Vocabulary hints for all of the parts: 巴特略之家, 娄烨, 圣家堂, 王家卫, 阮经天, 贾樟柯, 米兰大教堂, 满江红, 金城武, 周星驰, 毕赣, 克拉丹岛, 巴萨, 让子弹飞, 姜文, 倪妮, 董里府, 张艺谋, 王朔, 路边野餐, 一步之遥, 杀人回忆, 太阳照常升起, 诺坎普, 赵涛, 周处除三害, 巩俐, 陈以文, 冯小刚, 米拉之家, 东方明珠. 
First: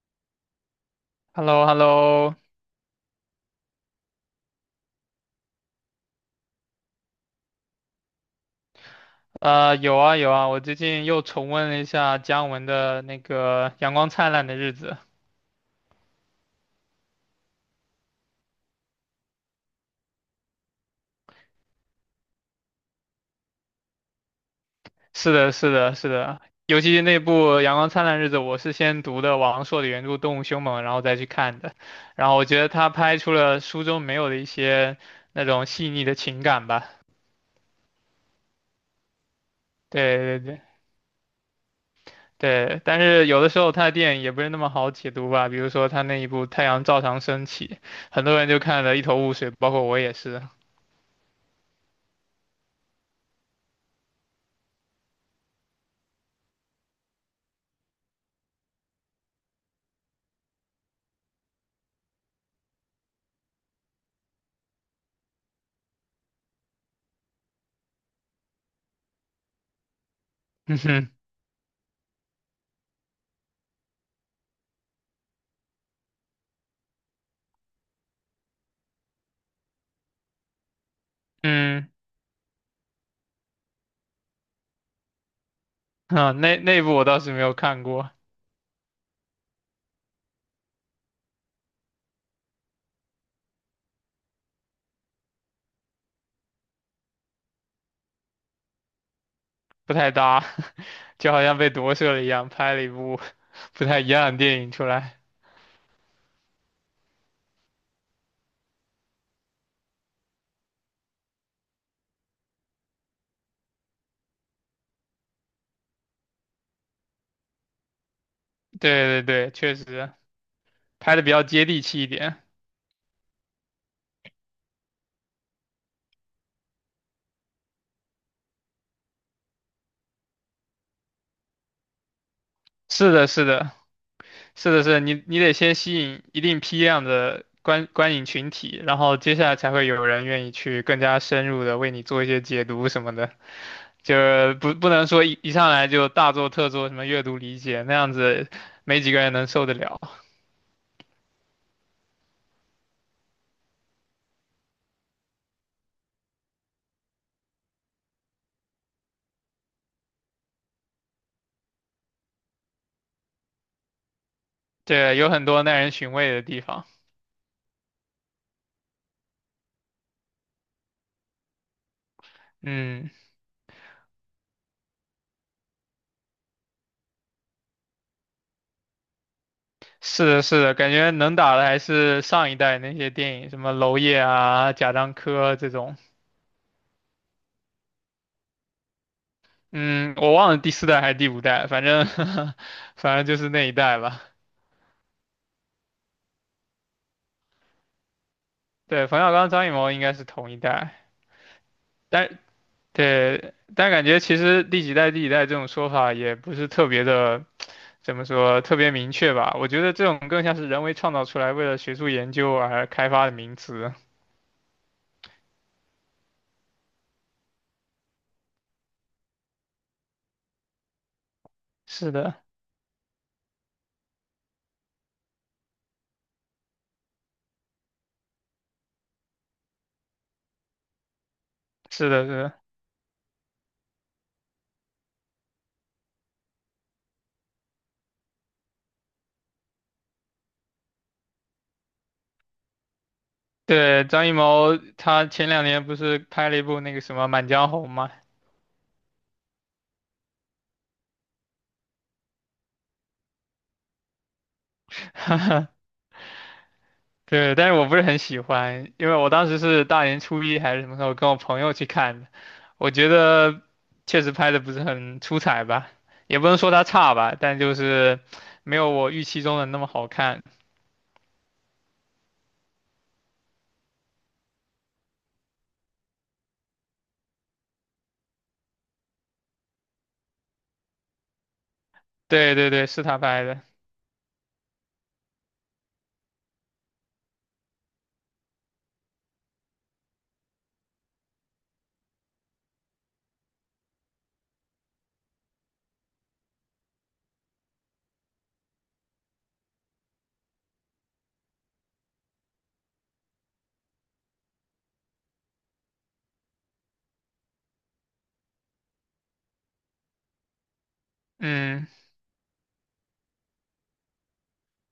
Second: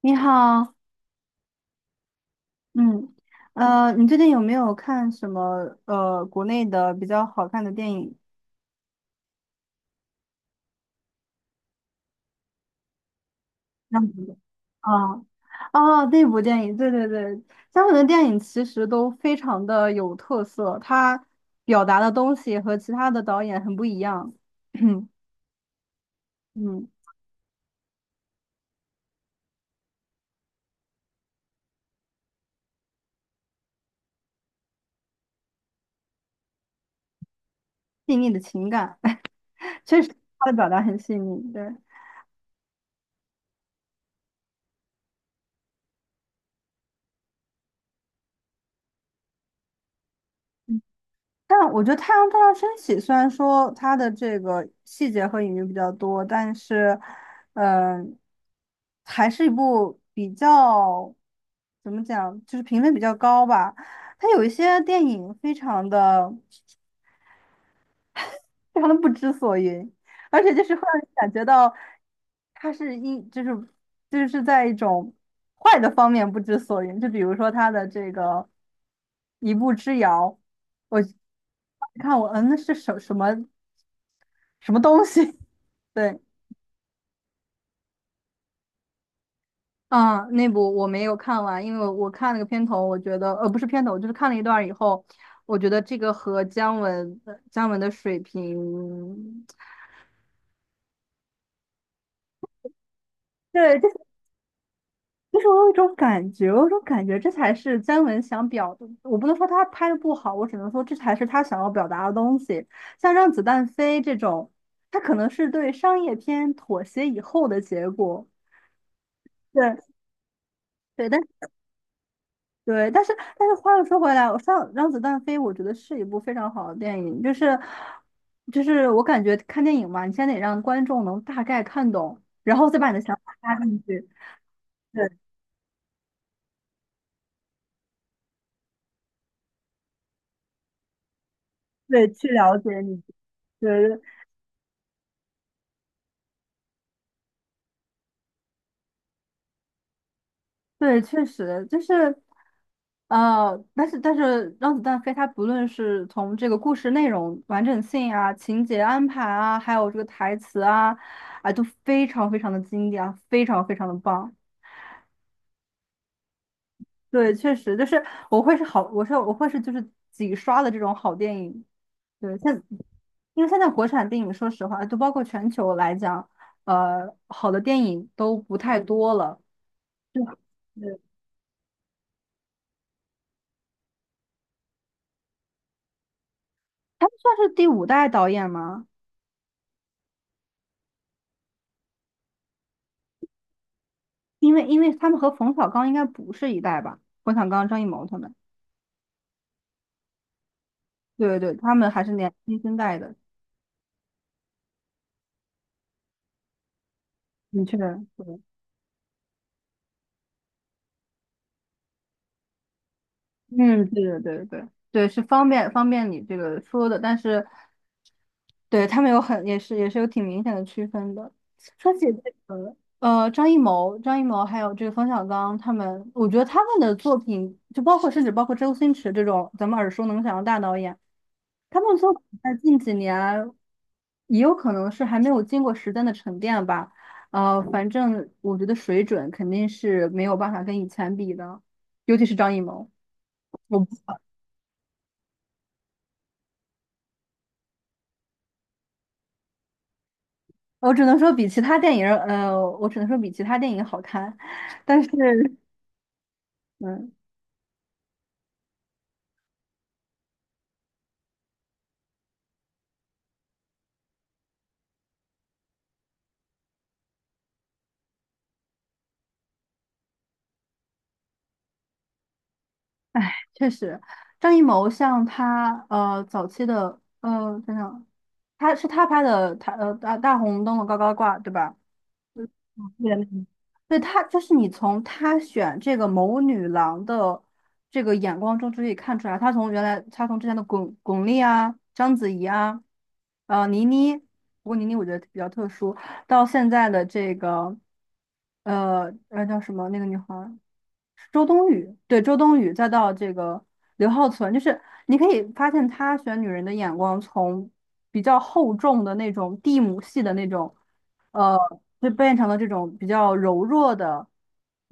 你好。h e l l o h e l l o 嗯。你最近有没有看什么国内的比较好看的电影？有啊有啊，我最近又重温了一下姜文的那个《阳那光灿部烂的日子》。啊，哦，那部电影，对对对。香港的电影其实都非常的有特色，它表达的东西和其他的导演很不一样。是的，是的，是的，尤嗯。其是那部《阳光灿烂的日子》，我是先读的王朔的原著《动物凶猛》，然后再去看的。然后我觉得他拍出了书中没有的一些那种细腻的情感吧。细腻的情感。确实对对他的对表达很细腻，对。对，但是有的时候他的电影也不是那么好解读吧，比如说他那一部《太阳照常升起》，很多人就看得一头雾水，包括我也是。但我觉得《太阳照常升起》虽然说它的这个细节和隐喻比较多，但是嗯、还是一部比较怎么讲，就是评分比较高吧。它有一些电影非常的不知所云，而且就 是嗯会让人哼，感觉到他是一就是就是在一种坏的方面不知所云，就比如说他的这个一步之遥，我嗯。看那是什么东西？对。啊，那部我倒是没有看过，啊，那部我没有看完，因为我看了个片头，我觉得不是片头，就是看了一段儿以后，我觉得这个和姜文的水平。不太搭，就好像被夺舍了一样，拍了一部 对。不这太一样的电影出来。就是我有一种感觉，这才是姜文想表，我不能说他拍的不好，我只能说这才是他想要表达的东西。像《让子弹飞》这种，它可能是对商业片妥协以后的结果。对对对，对确实对。拍但的比较接地气一点。对，但是但是话又说回来，我上《让子弹飞》，我觉得是一部非常好的电影，就是我感觉看电影嘛，你先得让观众能大概看懂，然后再把你的是想的，法是加的，进去。是的，是的对你得先吸引一定批量的观影群体，然后接下来才会有人愿意去更加深入的为你对，做一去些了解解读你。什么的，对，就是不能说一上来就大做特做什么阅读理解，那样子没几个人能受得了。对，确实就是。但是《让子弹飞》它不论是从这个故事内容完整性啊、情节安排啊，还有这个台词啊，啊，都非常非常的经典啊，非常非常的棒。对，有很多耐人寻味的地方。对，确实就是我会是就是几刷的这种好电影。对，嗯，因为现在国产电影，说实话，就包括全球来讲，好的电影都不太多了。对。是的，是的，感对觉能打的还是上一代那些电影，什么娄烨啊、贾樟柯这种。他们算是第五代导演吗？嗯，我忘了第四代还是第五代，反正 反正就是那一代吧。因为他们和冯小刚应该不是一代吧？冯小刚、张艺谋他们，对，冯小刚、张艺谋应该是同一代，对对对，他们还是但新一代的。对，但感觉其实第几代、第几代这种说法也不是特别的，的确。怎么对。说，特别明确吧。我觉得这种更像是人为创造出来，为了学术研究而开发的名嗯，词。对对对对对，是方便方便你这个说的，但是对他们也是有挺明显的区分的。说起是这的，个，张艺谋还有这个冯小刚他们，我觉得他们的作品，就包括甚至包括周星驰这种咱们耳熟能详的大导演，他们是作品的，是在的。近几年也有可能是还没有经过时间的沉淀吧。反正我觉得水准肯定是没有办法跟以前比的，尤其是张艺谋。我。对，张艺谋他前两年不是拍了一部那个什么《满江红》嘛，我只能说比其他电影好看，但是。嗯，对，但是我不是很喜欢，因为我当时是大年初一还是什么时候跟我朋友去看的，我觉得确实拍的不是很出彩吧，也不能说他差吧，但就是没有我预期中的那么好看。哎，确实。张艺谋像他，早期的，等等，他拍的，他大红灯笼高高挂，对吧？对对对，是对他拍的，对就是你从他选这个谋女郎的这个眼光中就可以看出来，他从原来他从之前的巩俐啊、章子怡啊、倪妮，不过倪妮我觉得比较特殊，到现在的这个叫什么那个女孩儿，周冬雨，对，周冬雨，再到这个刘浩存，就是你可以发现他选女人的眼光从比较厚重的那种地母系的那种，呃，嗯。就变成了这种比较柔弱的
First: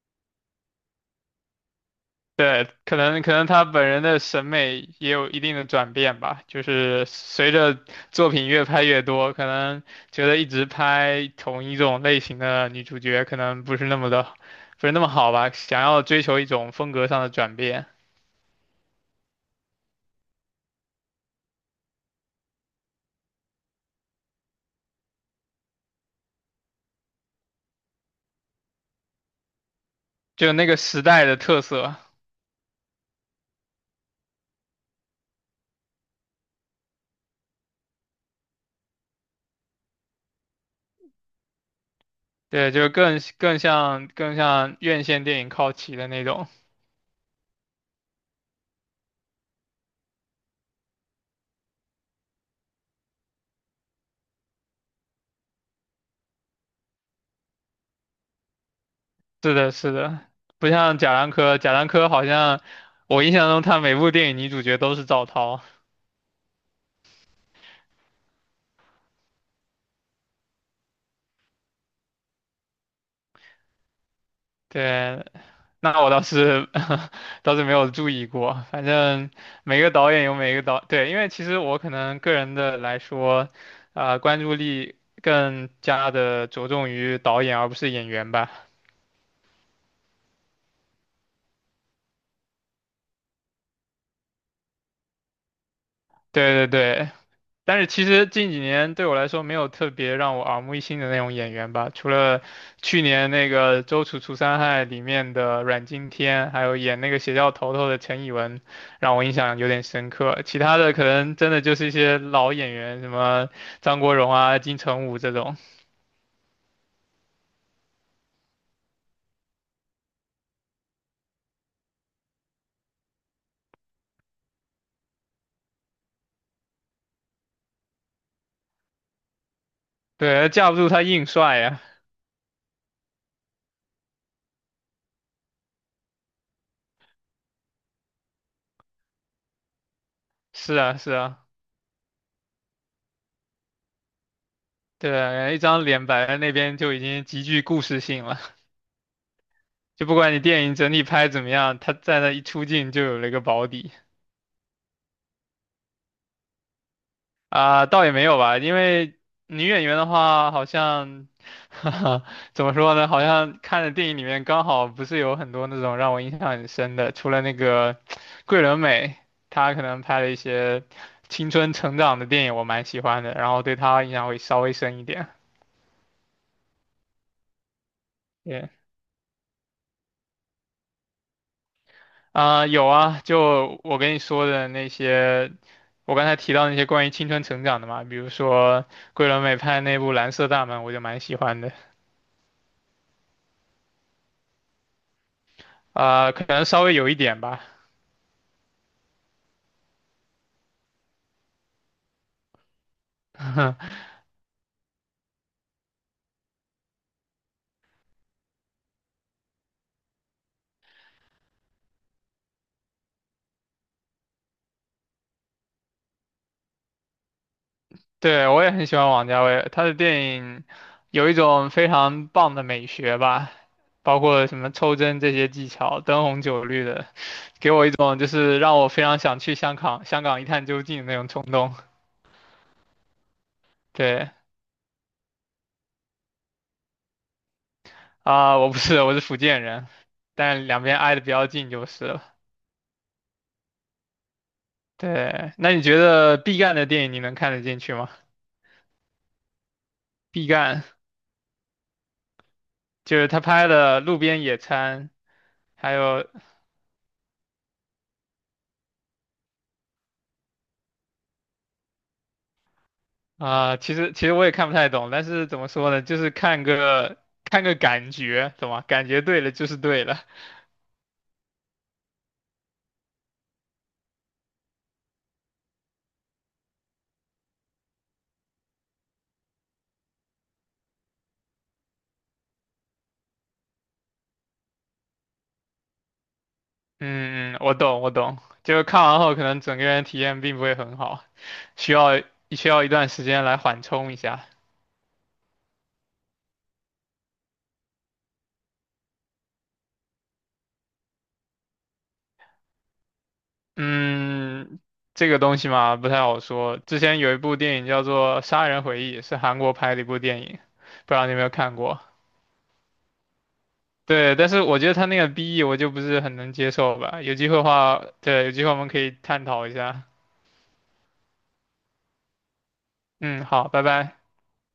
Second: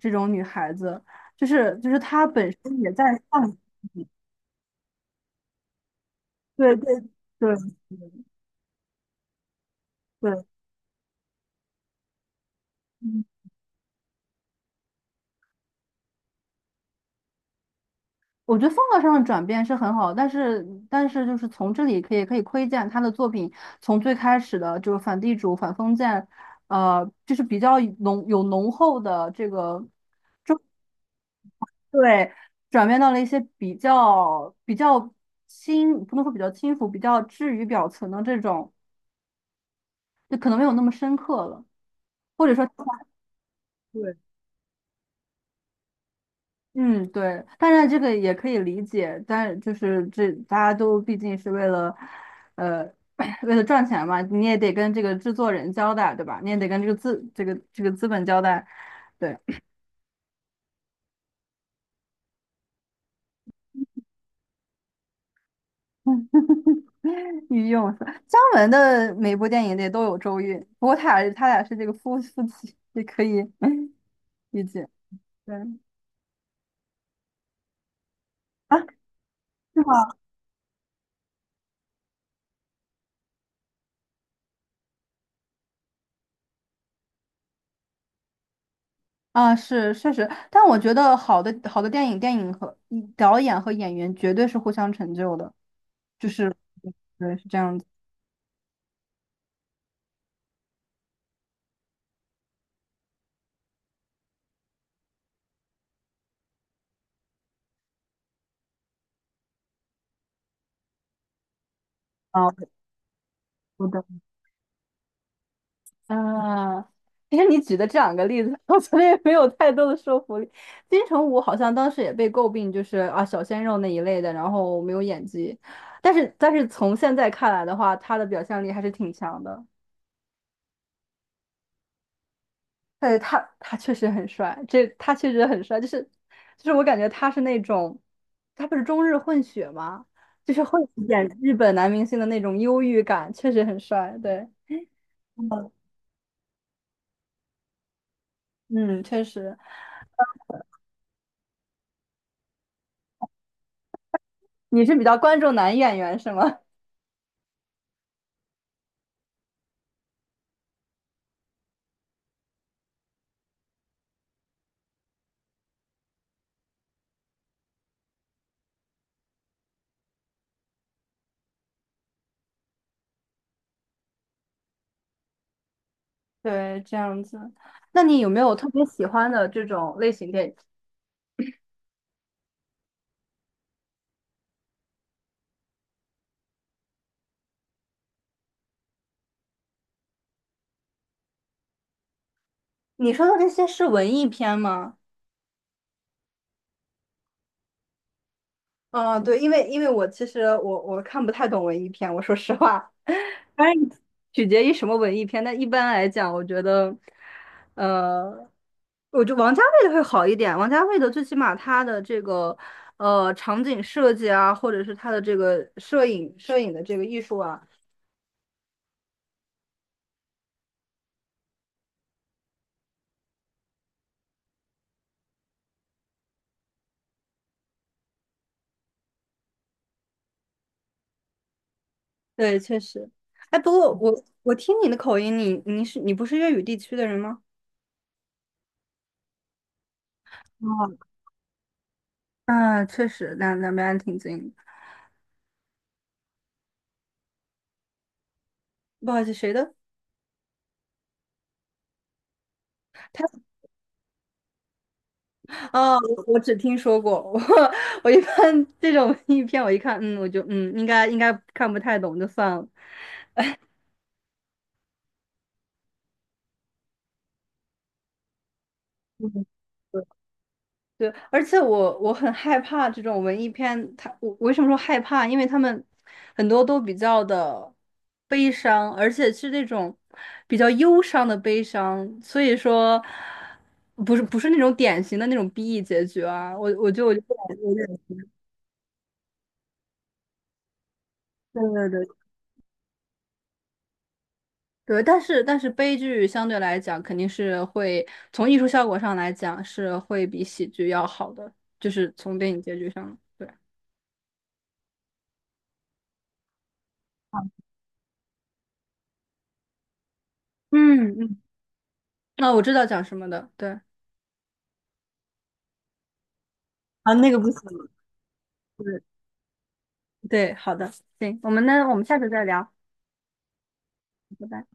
这种女孩子，就是她本对，身也可在能可能放，她本人的审美也有一定的转变吧，就对对是随对着作品越拍越多，可能觉得对，一直拍同一种类型的女主角可能不是那么的，不是那么好吧，想要追求一种风格上的转变，我觉得风格上的转变是很好，但是就是从这里可以窥见他的作品从最开始的就是反地主、反封建，就是比较浓厚的这个就那个时代的特色，对，转变到了一些比较轻，不能说比较轻浮，比较置于表层的这种，就可能没有那么深刻了，或者说。对，就更更像对。更像院线电影靠齐的那种。嗯，对，当然这个也可以理解，但就是这大家都毕竟是为了，呃，为了赚钱嘛，你也得跟这个制作人交代，对吧？你也得跟这个资本交代，对。是的，是的，不像贾樟柯，贾樟柯好像我印象中他每部电影女主角都是赵涛。御用是姜文的每部电影里都有周韵，不过他俩是这个夫妻，也可以 理解。对，对那我倒是 倒是没有注意过，啊，反正是每个吗？导演有每个导，对，因为其实我可能个人的来说，啊、关注力更加的着重于导演而不是演员吧。啊，是确实，但我觉得好的好的电影，电影和导演和演员绝对是互相成就的。就是对对对，对，是这样但子。是其实近几年对我来说没有特别让我耳目一新的那种演员吧，除了去年那个《周处除三害》里面的阮经天，还有演那个邪教头头的陈以文，让我印象有点深刻。其他的可能真的就是一些啊，老演员，什么我张懂。国荣啊、金城武这种，啊，其实你举的这两个例子，我觉得也没有太多的说服力。金城武好像当时也被诟病，就是啊小鲜肉那一类的，然后没有演技。但是从现在看来的话，他的表现力还是挺强的。对，架不住他硬帅呀。对，他确实很帅，这他确实很帅，就是我感觉他是那种，他不是中日混血吗？就是是会啊，是演啊，日本男明星的那种忧郁感，确实很帅。对。对，一嗯，张脸摆在那边就已经极具故事性了，嗯确实。就不管你电影整体拍怎么样，他在那一出镜就有了一个保底。你是比较关注男演员是吗？啊、倒也没有吧，因为女演员的话，好像，哈哈怎么说呢？好像看的电影里面刚好不是有很多那种让我印象很深的，除了那个桂纶镁，她可能拍了一些青春成长的电影，我蛮喜欢的，然后对她印象会稍微深一点。对，这样子。那你有没有特对，别喜欢的这种类型电影？啊、有啊，就我跟你说的那些，我刚才提到那些关于青春成长的嘛，比如说桂纶镁拍的那部《蓝色大门》，我就蛮喜欢的。你说的这些是文艺片吗？啊、可能稍微有一点吧。嗯，对，因为我其实我看不太懂文艺片，我说实话。当然 取决于什么文艺片。但一般来讲，我觉得，呃，我觉得王家卫的会好一点。王家卫的最起码他的这个场景设计啊，或者是他的这个摄影的这个艺术啊。对，我也很喜欢王家卫，他的电影有一种非常棒的美学吧，包括什么抽帧这些技巧，灯红酒绿的，给我一种就是让我非常想去香港，香港一探究竟的那种冲动。对，确实。哎，不过我对我听你的口音，你不是粤语地区的人吗？啊，我不是，我是福建人，但两边哦。挨得比较近就是了。嗯，确实，两边挺近的。对，那你觉得毕赣的电影你能看得进去吗？不好意思，谁的？毕赣就他是他拍的《路边野餐》，还哦，我有我只听说过。我一般这种 影片，我一看，我就应该看不太懂，就算了。啊、其实我也看不太懂，但是怎么说呢，就是看个感觉，懂吗？感觉对嗯，了就是对了。对，而且我很害怕这种文艺片，我为什么说害怕？因为他们很多都比较的悲伤，而且是那种比较忧伤的悲伤，所以说不是那种典型的那种 BE 结局啊，我就不嗯，敢嗯有我点懂我懂，就是看完后可能整个人体验并不会很好，对对需对。要需要一段时间来缓冲一下。对，但是悲剧相对来讲肯定是会从艺术效果上来讲是会比喜剧要好的，就是从电影结局上，对，嗯，这个东西嘛不太好说。之前有一部电影叫做《杀人回忆》，是韩国拍的一部电影，不知嗯道你有嗯，没有看过？那我知道讲什么的，对。对，但是我觉得他那个 BE 我就不是很能接受啊，吧。那有个不机会行，的话，对，有机会我们可对以探讨一下。对，好的，行，我们下次再聊，嗯，好，拜拜。拜拜。